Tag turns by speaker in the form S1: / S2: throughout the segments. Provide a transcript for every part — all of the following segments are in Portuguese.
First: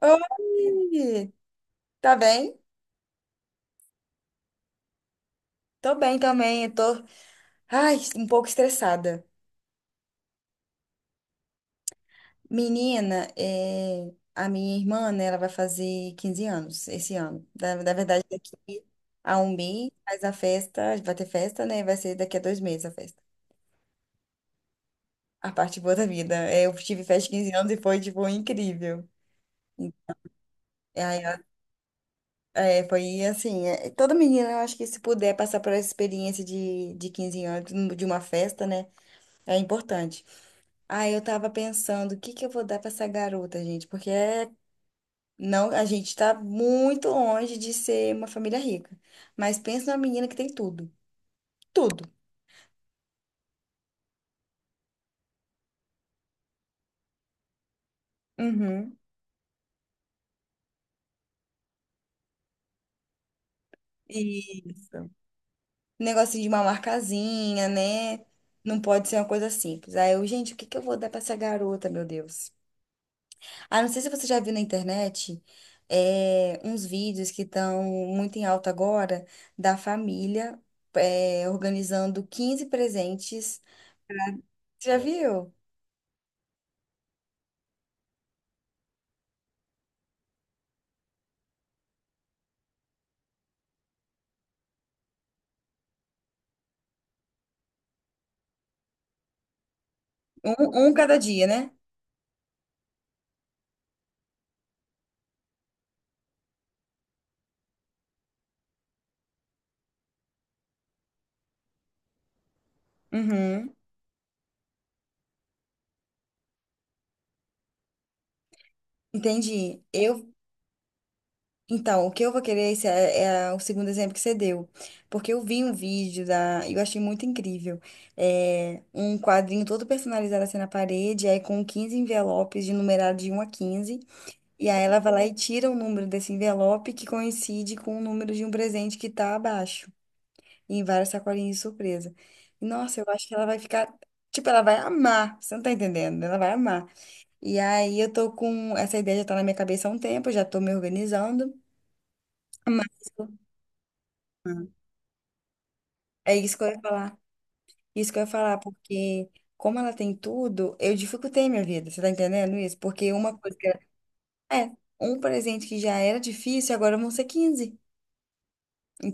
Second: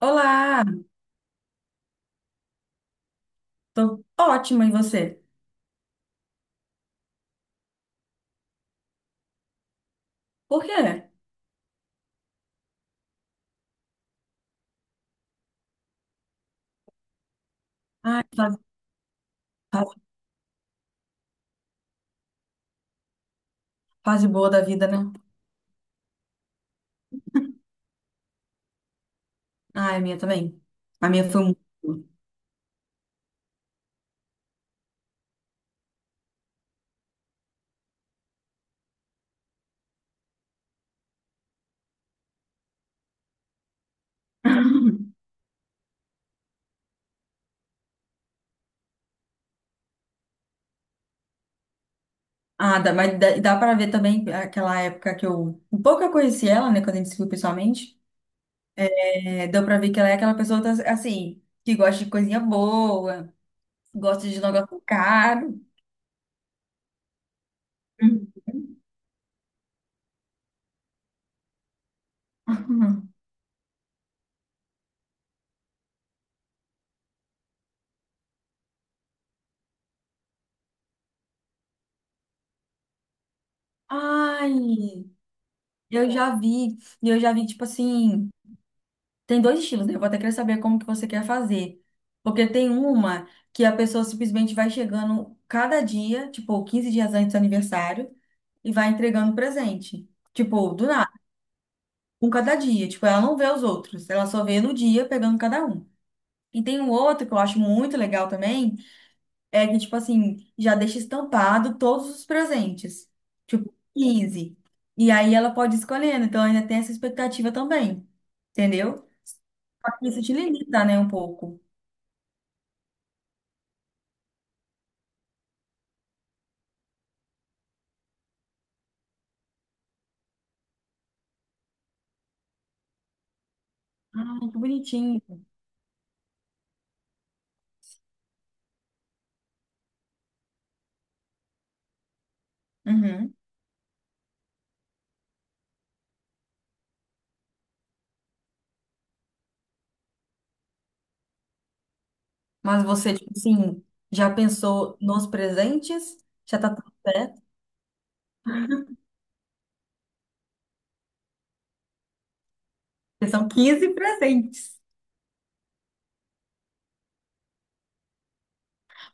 S1: Olá,
S2: Oi! Tá bem?
S1: tô ótima, e você?
S2: Tô bem também, eu tô, ai, um pouco estressada.
S1: Por quê?
S2: Menina, é, a minha irmã, né, ela vai fazer 15 anos esse ano. Na
S1: Ai,
S2: verdade,
S1: fase,
S2: daqui a um mês
S1: fase-
S2: faz a festa, vai ter festa, né? Vai ser daqui a dois meses a festa.
S1: fase boa da vida, né?
S2: A parte boa da vida. É, eu tive festa de 15 anos e foi, tipo, incrível.
S1: Ai, a minha também.
S2: E
S1: A
S2: aí,
S1: minha foi muito boa.
S2: é, foi assim, é, toda menina, eu acho que se puder passar por essa experiência de 15 anos, de uma festa, né, é importante. Ah, eu tava pensando, o que que eu vou dar pra essa garota, gente? Porque não, a gente tá muito longe de ser uma família rica. Mas pensa numa menina que tem tudo. Tudo.
S1: Ah, dá, mas dá pra ver também aquela época que eu. Um pouco eu conheci ela, né, quando a gente se viu pessoalmente.
S2: Uhum.
S1: É, deu pra ver que ela é aquela pessoa, assim, que gosta de coisinha boa, gosta de negócio
S2: Isso.
S1: caro.
S2: Negocinho de uma marcazinha, né? Não pode ser uma coisa simples. Aí eu, gente, o que que eu vou dar pra essa garota, meu Deus? Ah, não sei se você já viu na internet, é, uns vídeos que estão muito em alta agora da família, é, organizando 15 presentes.
S1: Ai,
S2: Você já viu?
S1: eu já vi, tipo assim. Tem dois estilos, né? Eu vou até querer saber como que você quer fazer. Porque tem uma que a pessoa simplesmente vai chegando cada dia, tipo, 15 dias antes do aniversário, e vai entregando presente. Tipo, do
S2: Um
S1: nada,
S2: cada dia, né?
S1: um cada dia. Tipo, ela não vê os outros, ela só vê no dia pegando cada um. E tem um outro que eu acho muito legal também, é que, tipo assim, já deixa estampado todos os presentes.
S2: Uhum,
S1: Tipo, 15. E aí ela pode ir escolhendo, então ainda tem essa expectativa também. Entendeu?
S2: entendi.
S1: Só que isso
S2: Eu,
S1: te limita, né, um pouco.
S2: então, o que eu vou querer esse é, é o segundo exemplo que você deu. Porque eu vi um vídeo da. Eu achei muito incrível. É, um quadrinho todo personalizado assim na parede, aí com 15 envelopes de numerado de um a quinze.
S1: Ai, que
S2: E aí ela vai
S1: bonitinho.
S2: lá e tira o número desse envelope que coincide com o número de um presente que tá abaixo. Em várias sacolinhas de surpresa. Nossa, eu acho
S1: Uhum.
S2: que ela vai ficar. Tipo, ela vai amar. Você não tá entendendo? Ela vai amar. E aí eu tô com. Essa ideia já tá na minha cabeça há um tempo, já tô me organizando.
S1: Mas
S2: Mas
S1: você, tipo assim, já pensou nos presentes?
S2: é isso
S1: Já
S2: que eu
S1: tá
S2: ia
S1: tudo
S2: falar.
S1: certo?
S2: Isso que eu ia falar, porque como ela tem tudo, eu dificultei minha vida. Você tá entendendo isso? Porque
S1: Porque
S2: uma
S1: são
S2: coisa que era.
S1: 15
S2: É,
S1: presentes.
S2: um presente que já era difícil, agora vão ser 15.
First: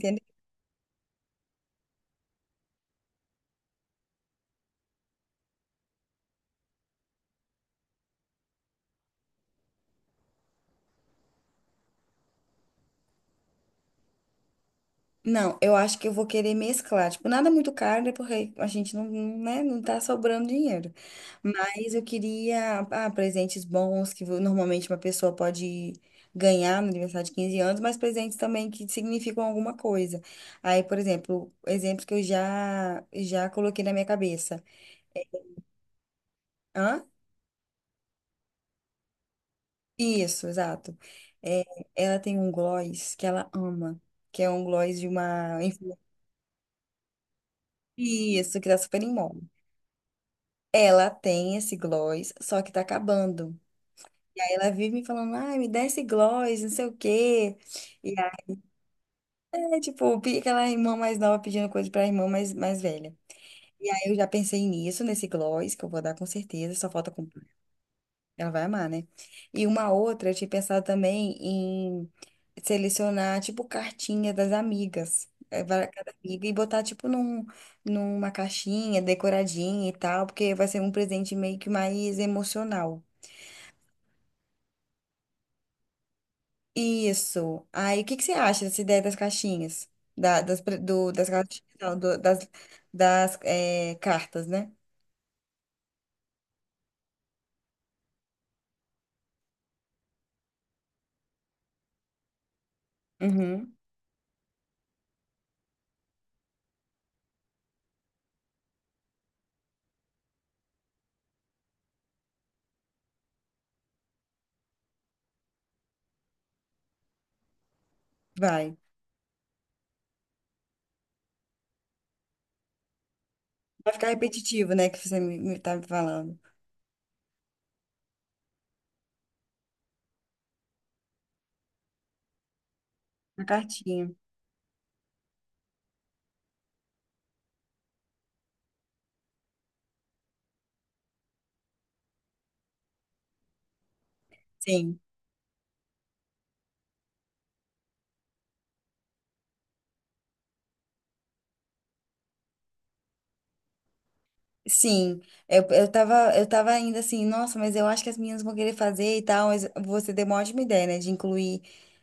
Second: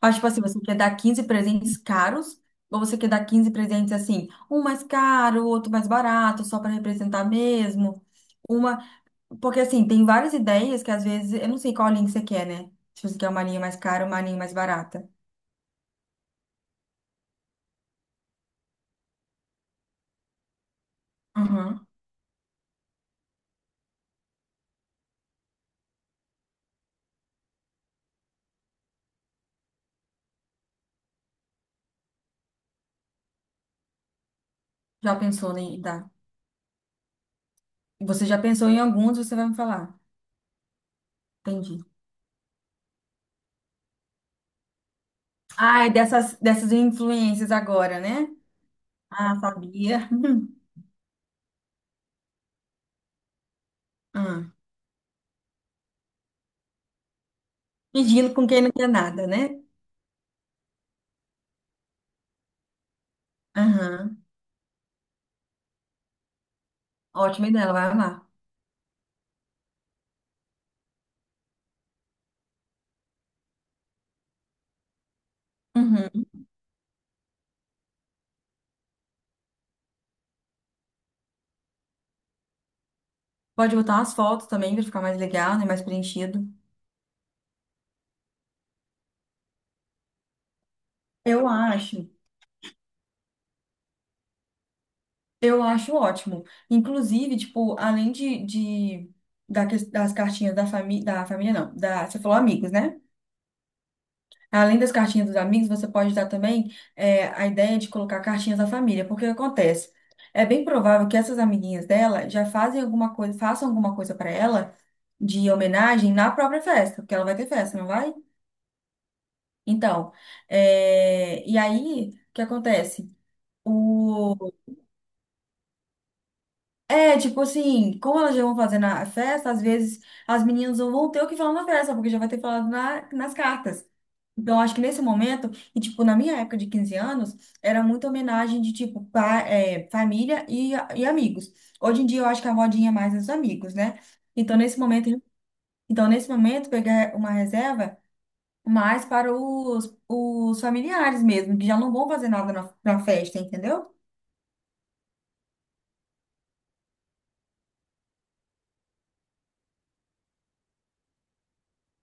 S1: Mas, tipo assim, você quer dar 15 presentes caros? Ou você quer dar quinze presentes assim, um mais caro, outro mais barato, só para representar mesmo? Uma. Porque, assim, tem várias ideias que às vezes. Eu não sei qual linha que você quer, né? Se você quer uma linha mais cara ou uma linha mais barata.
S2: Não, eu acho que eu vou querer mesclar. Tipo, nada muito caro, né? Porque a gente não, né, não tá sobrando dinheiro.
S1: Uhum.
S2: Mas eu queria, ah, presentes bons, que normalmente uma pessoa pode ganhar no aniversário de 15 anos, mas presentes também que significam alguma coisa. Aí, por exemplo, exemplos que eu já coloquei na minha cabeça.
S1: Já pensou em dar?
S2: Hã?
S1: Você já pensou em alguns, você vai me falar.
S2: Isso, exato. É,
S1: Entendi.
S2: ela tem um gloss que ela ama, que é um gloss de uma...
S1: Ai, dessas influências agora, né?
S2: Isso, que tá super em
S1: Ah,
S2: moda.
S1: sabia.
S2: Ela tem esse gloss, só que tá acabando. E aí
S1: Ah.
S2: ela vive me falando, ai, me dá esse gloss, não sei o quê. E
S1: Fingindo com
S2: aí,
S1: quem não quer nada, né?
S2: é, tipo, aquela irmã mais nova pedindo coisa pra irmã mais velha. E aí eu
S1: Aham.
S2: já pensei nisso, nesse gloss, que eu vou dar com certeza, só falta comprar.
S1: Ótima ideia, ela vai amar.
S2: Ela vai amar, né? E uma outra, eu tinha pensado também em selecionar, tipo, cartinha das amigas. É, vai cada
S1: Uhum.
S2: amiga e botar, tipo, num, numa caixinha decoradinha e tal, porque vai ser um presente meio que mais emocional.
S1: Pode botar umas fotos também pra ficar mais legal, né? Mais preenchido.
S2: Isso. Aí, o que que você acha dessa ideia das caixinhas? Da- das, pre- do, das
S1: Eu
S2: caixinhas, não,
S1: acho.
S2: das é, cartas, né?
S1: Eu acho ótimo. Inclusive, tipo, além de das cartinhas da família não, da, você falou amigos, né?
S2: Uhum,
S1: Além das cartinhas dos amigos, você pode dar também a ideia de colocar cartinhas da família, porque o que acontece? É bem provável que essas amiguinhas dela já fazem alguma coisa, façam alguma coisa para ela de homenagem na própria festa, porque ela vai ter festa, não vai?
S2: vai.
S1: Então, e aí, o que acontece?
S2: Vai ficar repetitivo, né, que você me tá me falando.
S1: É, tipo assim, como elas já vão fazer na festa, às vezes as meninas não vão ter o que falar na festa, porque já vai ter falado nas
S2: Uma
S1: cartas.
S2: cartinha.
S1: Então, acho que nesse momento, e tipo, na minha época de 15 anos, era muita homenagem de tipo, família e amigos. Hoje em dia, eu acho que a modinha é mais os amigos, né? Então, nesse
S2: Sim.
S1: momento, então, nesse momento, pegar uma reserva mais para os familiares mesmo, que já não vão fazer nada na festa, entendeu?
S2: Sim. Eu, eu tava ainda assim, nossa, mas eu acho que as meninas vão querer fazer e tal, mas você deu uma ótima ideia, né, de incluir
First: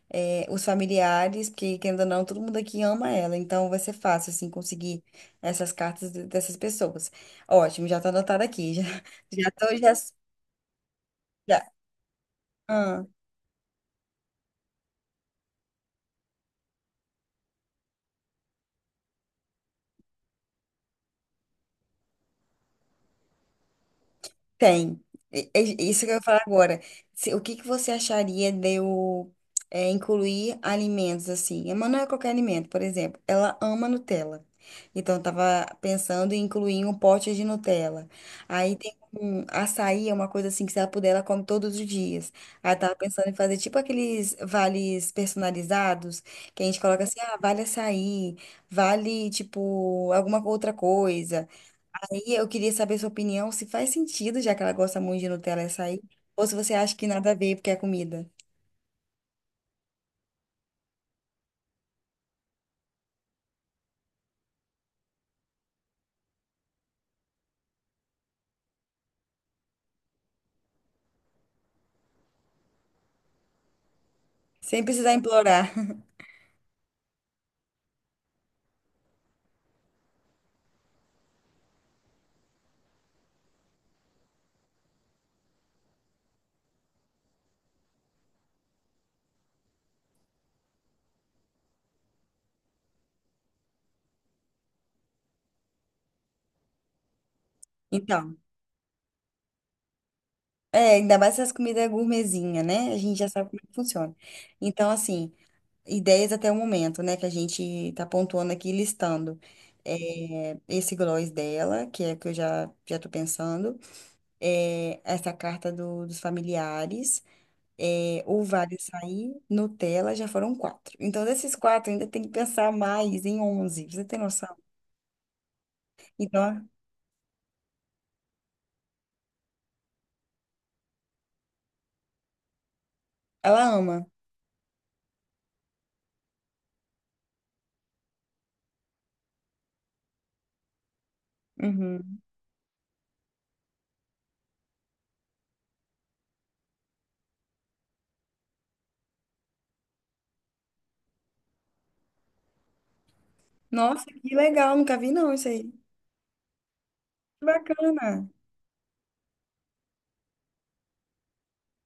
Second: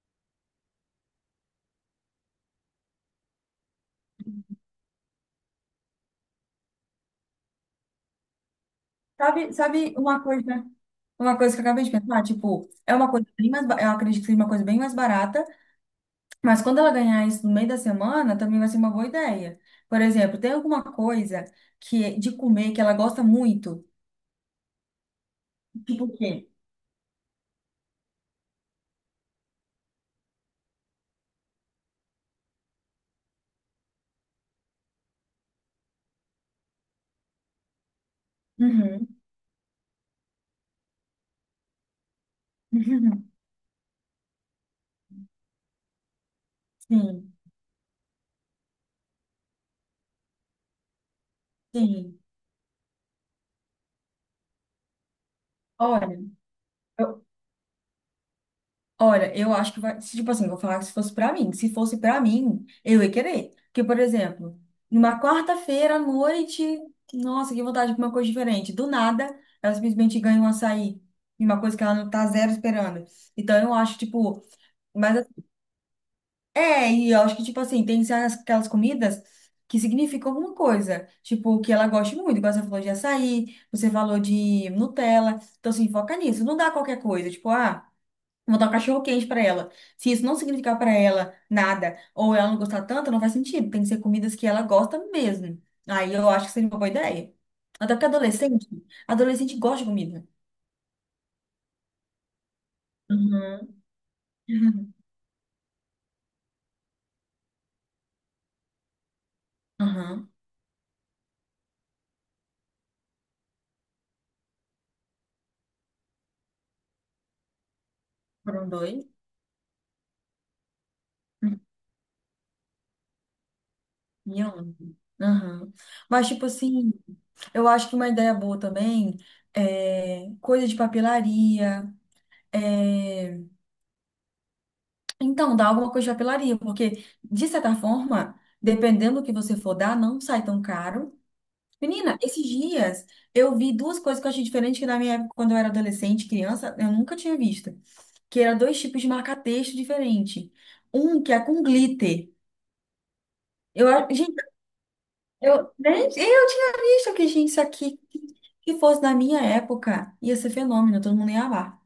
S2: é, os familiares, porque querendo ou não, todo mundo aqui ama ela, então vai ser fácil, assim, conseguir essas cartas dessas pessoas. Ótimo, já tá anotado aqui, já, já
S1: Sabe,
S2: tô, já,
S1: sabe uma coisa? Uma coisa que eu
S2: já,
S1: acabei de pensar, tipo, é uma coisa bem mais, eu acredito que seja uma coisa bem mais barata, mas quando ela ganhar isso no meio da semana, também vai ser uma boa ideia. Por exemplo, tem alguma coisa que é de comer que ela gosta muito?
S2: tem.
S1: Tipo
S2: Isso que
S1: o
S2: eu ia falar
S1: quê?
S2: agora. O que que você acharia de eu é, incluir alimentos assim? A Manu é qualquer alimento, por exemplo. Ela ama Nutella. Então, eu tava pensando em incluir um pote de Nutella. Aí tem
S1: Uhum.
S2: um açaí, é uma coisa assim que se ela puder, ela come todos os dias. Aí eu tava pensando em fazer tipo aqueles vales personalizados, que a gente coloca assim,
S1: Sim,
S2: ah, vale açaí, vale tipo alguma outra coisa.
S1: sim.
S2: E eu queria saber sua opinião, se faz sentido, já que ela gosta muito de Nutella e açaí,
S1: Olha,
S2: ou se você acha que
S1: eu,
S2: nada a ver porque é comida.
S1: Olha, eu acho que vai. Se, Tipo assim, vou falar que se fosse pra mim. Se fosse pra mim, eu ia querer. Porque, por exemplo, numa quarta-feira à noite, nossa, que vontade de comer uma coisa diferente. Do nada, ela simplesmente ganha um açaí. E uma coisa que ela não tá zero esperando. Então, eu acho, tipo.
S2: Sem precisar
S1: Mas
S2: implorar.
S1: e eu acho que, tipo assim, tem que aquelas comidas que significam alguma coisa. Tipo, que ela goste muito. Igual você falou de açaí, você falou de Nutella. Então, assim, foca nisso. Não dá qualquer coisa. Tipo, ah. Vou dar um cachorro quente pra ela. Se isso não significar pra ela nada, ou ela não gostar tanto, não faz sentido. Tem que ser comidas que ela gosta mesmo. Aí eu acho que seria uma boa ideia. Até porque
S2: Então,
S1: adolescente, adolescente gosta de comida.
S2: é, ainda mais essas comidas gourmetzinha, né? A gente já sabe como é que
S1: Uhum.
S2: funciona. Então, assim, ideias até o momento, né? Que a gente tá pontuando aqui, listando.
S1: Aham.
S2: É, esse gloss dela, que é o que eu já tô pensando. É, essa carta dos familiares. É, o
S1: Foram
S2: Vale
S1: dois.
S2: Sair, Nutella, já foram quatro. Então, desses
S1: Uhum.
S2: quatro, ainda tem que pensar mais em onze. Você tem
S1: E
S2: noção?
S1: onde? Aham. Mas, tipo
S2: Então,
S1: assim, eu acho que uma ideia boa também é coisa de papelaria. é,
S2: ela ama.
S1: Então, dá alguma coisa de papelaria, porque, de certa forma, dependendo do que você for dar, não sai tão caro. Menina,
S2: Uhum.
S1: esses dias eu vi duas coisas que eu achei diferente que na minha época, quando eu era adolescente, criança, eu nunca tinha visto. Que eram dois tipos de marca-texto diferente. Um que é com glitter. Eu,
S2: Nossa,
S1: a-
S2: que
S1: gente,
S2: legal, nunca vi não isso aí.
S1: eu nem eu tinha visto que,
S2: Que
S1: gente, isso aqui,
S2: bacana.
S1: se fosse na minha época, ia ser fenômeno, todo mundo ia amar.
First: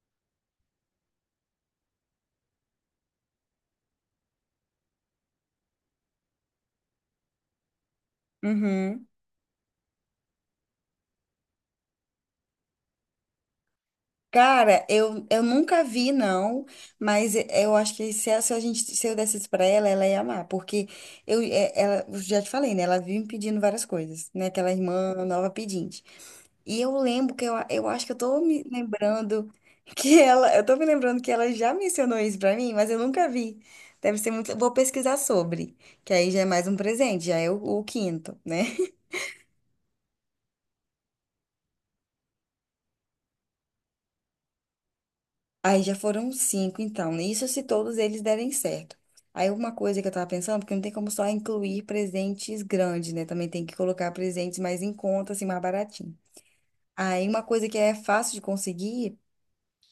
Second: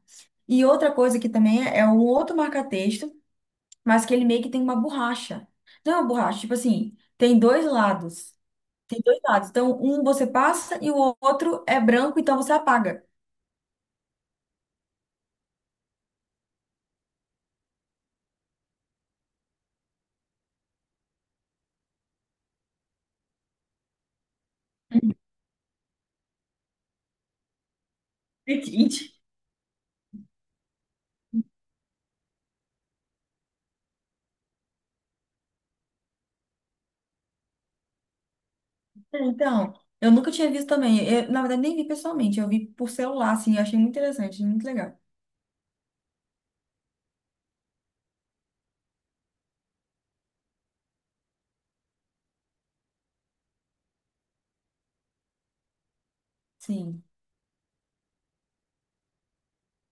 S1: E outra coisa que também é um outro marca-texto, mas que ele meio que tem uma borracha. Não é uma borracha, tipo assim, tem dois lados. Tem
S2: Uhum.
S1: dois lados. Então, um você passa e o outro é branco, então você apaga.
S2: Cara, eu nunca vi, não, mas eu acho que se, se a gente, se eu desse isso pra ela, ela ia amar, porque eu, ela, eu já te falei, né? Ela vive me pedindo várias coisas, né? Aquela irmã nova pedinte. E eu lembro que eu acho que eu tô me
S1: Entendi.
S2: lembrando que ela, eu tô me lembrando que ela já mencionou isso pra mim, mas eu nunca vi. Deve ser muito, eu vou pesquisar sobre, que aí já é mais um presente, já é o quinto, né?
S1: Então, eu nunca tinha visto também. Eu, na verdade, nem vi pessoalmente, eu vi por celular, assim, eu achei muito interessante, muito legal.
S2: Aí já foram cinco, então, isso se todos eles derem certo. Aí uma coisa que eu tava pensando, porque não tem como só incluir presentes grandes, né? Também tem que colocar presentes mais em conta, assim, mais baratinho.
S1: Sim.
S2: Aí uma coisa que é fácil de conseguir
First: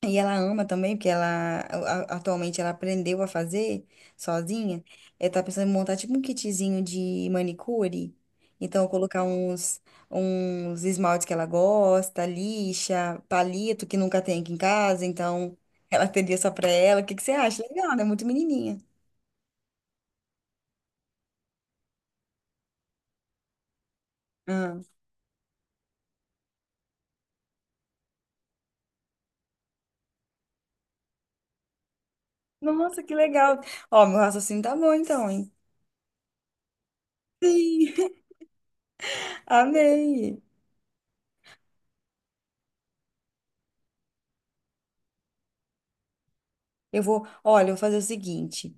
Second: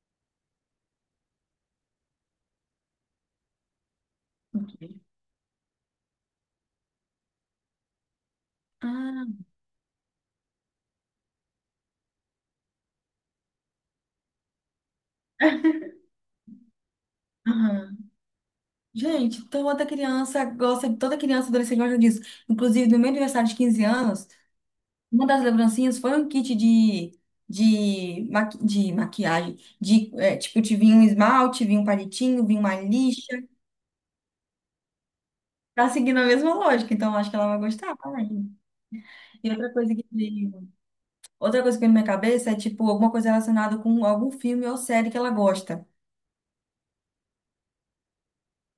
S2: e ela ama também, porque ela atualmente ela aprendeu a fazer sozinha.
S1: Ok.
S2: Ela tá pensando em montar tipo um kitzinho de manicure. Então, colocar
S1: Ah,
S2: uns, uns esmaltes que ela gosta, lixa, palito que nunca tem aqui em casa. Então, ela teria só pra ela. O que que você acha? Legal,
S1: aham.
S2: né? Muito menininha.
S1: Gente, toda criança gosta, toda criança e adolescente gosta disso. Inclusive, no meu aniversário de 15 anos,
S2: Ah.
S1: uma das lembrancinhas foi um kit de maquiagem. Tipo, te vinha um esmalte, vinha um palitinho, vinha uma
S2: Nossa, que
S1: lixa.
S2: legal. Ó, meu raciocínio tá bom então, hein?
S1: Tá seguindo a mesma lógica, então eu acho que ela vai gostar,
S2: Sim,
S1: né? E
S2: amei.
S1: outra coisa que veio na minha cabeça é tipo alguma coisa relacionada com algum filme ou série que ela gosta.
S2: Eu vou, olha, eu vou fazer o seguinte.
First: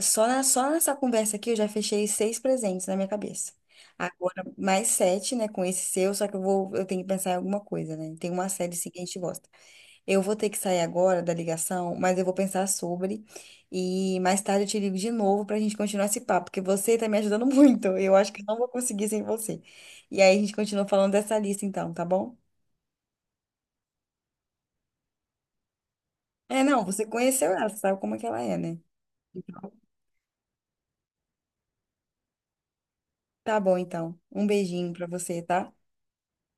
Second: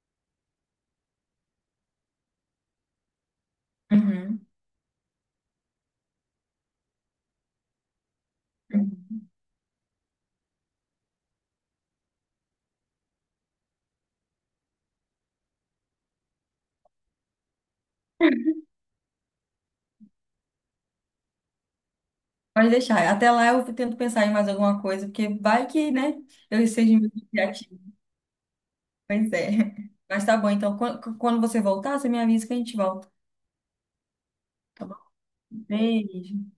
S2: Só, só nessa conversa aqui eu já fechei seis presentes na minha cabeça. Agora,
S1: Uhum.
S2: mais sete, né, com esse seu, só que eu vou, eu tenho que pensar em alguma coisa, né? Tem uma série sim que a gente
S1: Uhum.
S2: gosta. Eu vou ter que sair agora da ligação, mas eu vou pensar sobre. E mais tarde eu te ligo de novo pra gente continuar esse papo, porque você tá me ajudando muito. Eu acho que eu não vou conseguir sem você. E aí a gente continua falando dessa lista então, tá bom?
S1: Pode deixar. Até lá eu tento pensar em mais alguma coisa, porque vai que, né,
S2: É,
S1: eu
S2: não,
S1: seja
S2: você
S1: muito
S2: conheceu ela,
S1: criativa.
S2: sabe como é que ela é, né?
S1: Pois é.
S2: Então,
S1: Mas tá bom, então quando você voltar, você me avisa que a gente volta.
S2: tá bom então. Um
S1: Tá
S2: beijinho
S1: bom?
S2: pra você, tá?
S1: Beijo.